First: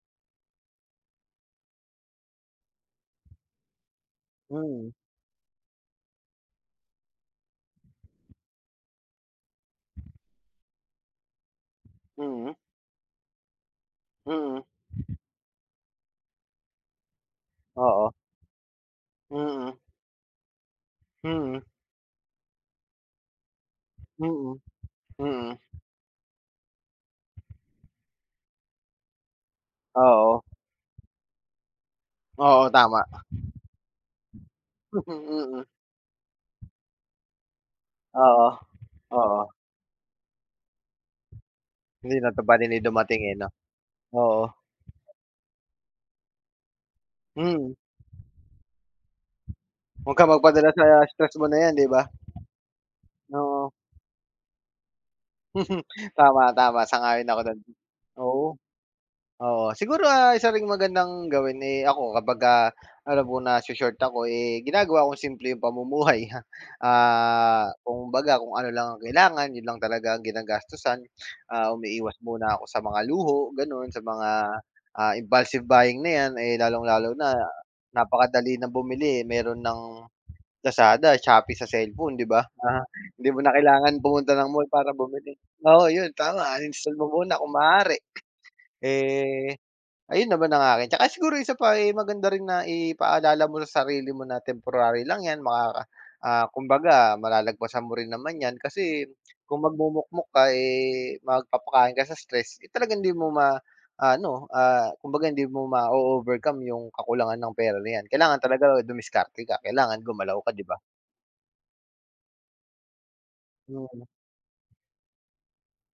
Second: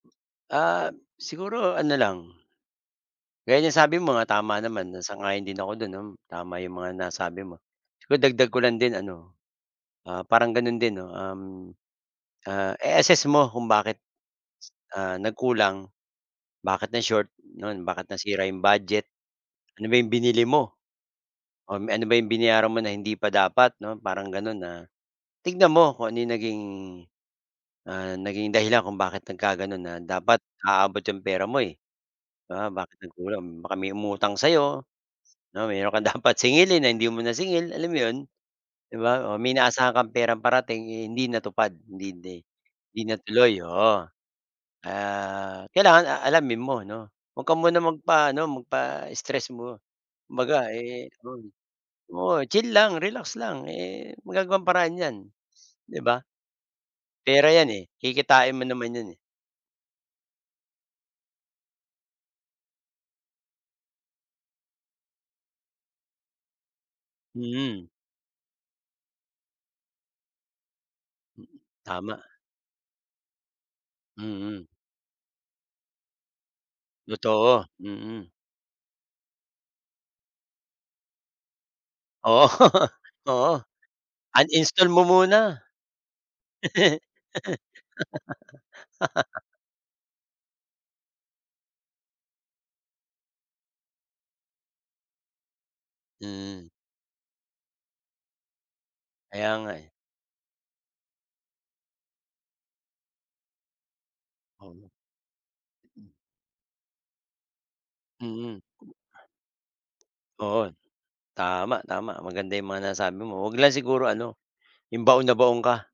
Ah, siguro ano lang, gaya ng sabi mo nga tama Mm. naman sang-ayon din ako do'n no, tama 'yong mga nasabi mo, siguro dagdag ko lang din ano. Ah, parang gano'n din no, um, Mm. ah, i-assess mo kung bakit, Mm. ah, nagkulang, bakit na-short nun, bakit Oo. nasira 'yong budget, Mm. ano ba 'yong binili mo? Mhm. Oh, me ano ba 'yong binayaran mo na hindi pa dapat 'no parang gano'n Mm, na mm. tignan mo kung ano yung naging ah, naging dahilan kung bakit nagkaganoon na dapat Oo. aabot 'yong pera mo eh. Oo Oo bakit tama. nagkulang baka may umutang sa 'yo, Mhm, oo mm. mayroon kang dapat singilin na hindi mo nasingil alam mo 'yon, Oo, 'di ba, oh, oo. may inaasahan kang perang parating, eh, hindi natupad hindi Hindi hindi natupad, hindi hindi na dumating, eh, no, tuloy oo, oo. ah, kailangan, ah, alamin mo 'no, 'wag ka Mm. muna magpaano magpa-stress mo, Wag kang magpadala kumbaga, sa eh, stress mo dun na yan, di ba? oo chill lang, relax lang, Oo. eh, magagawan ng paraan 'yan, 'di ba? Tama, tama, sang-ayon ako Pera dun. yan, eh, Oo. kikitain mo naman yun, eh. Oo siguro, ah, isa ring magandang gawin, eh, ako kapagka ano alam kong naso-short ako, eh, ginagawa kong simple yung pamumuhay, ah, Mhm. kumbaga kung ano lang ang kailangan, yun lang talaga ang ginagastusan, ah, umiiwas Tama. muna ako sa mga luho ganon, sa mga, Mhm. ah, impulsive buying na yan, eh, lalong lalo na Totoo, mm. napakadali ng bumili, eh, meron ng Lazada, Shopee sa cellphone 'di ba, Oo, ah, hindi mo oo na kailangan pumunta ng mall uninstall para mo bumili muna. oo yun tama uninstall mo muna kung maaari, eh, ayun naman ang akin 'tsaka siguro 1 pa ay maganda rin na ipaalala mo sa sarili mo na temporary lang yan makaka ah, Mm. kumbaga malalagpasan mo rin naman yan kasi, Kaya kung nga, eh. magmukmok ka, eh, magpapakain ka sa stress, eh, talagang hindi mo ma ano, ah, Oo. kumbaga hindi mo mao-overcome yung kakulangan ng pera na yan kailangan Mm. talaga dumiskarte ka, kailangan gumalaw ka di Oo ba? tama, tama maganda 'yong mga nasabi mo 'wag lang Mm. siguro ano, 'yong baon na baon ka.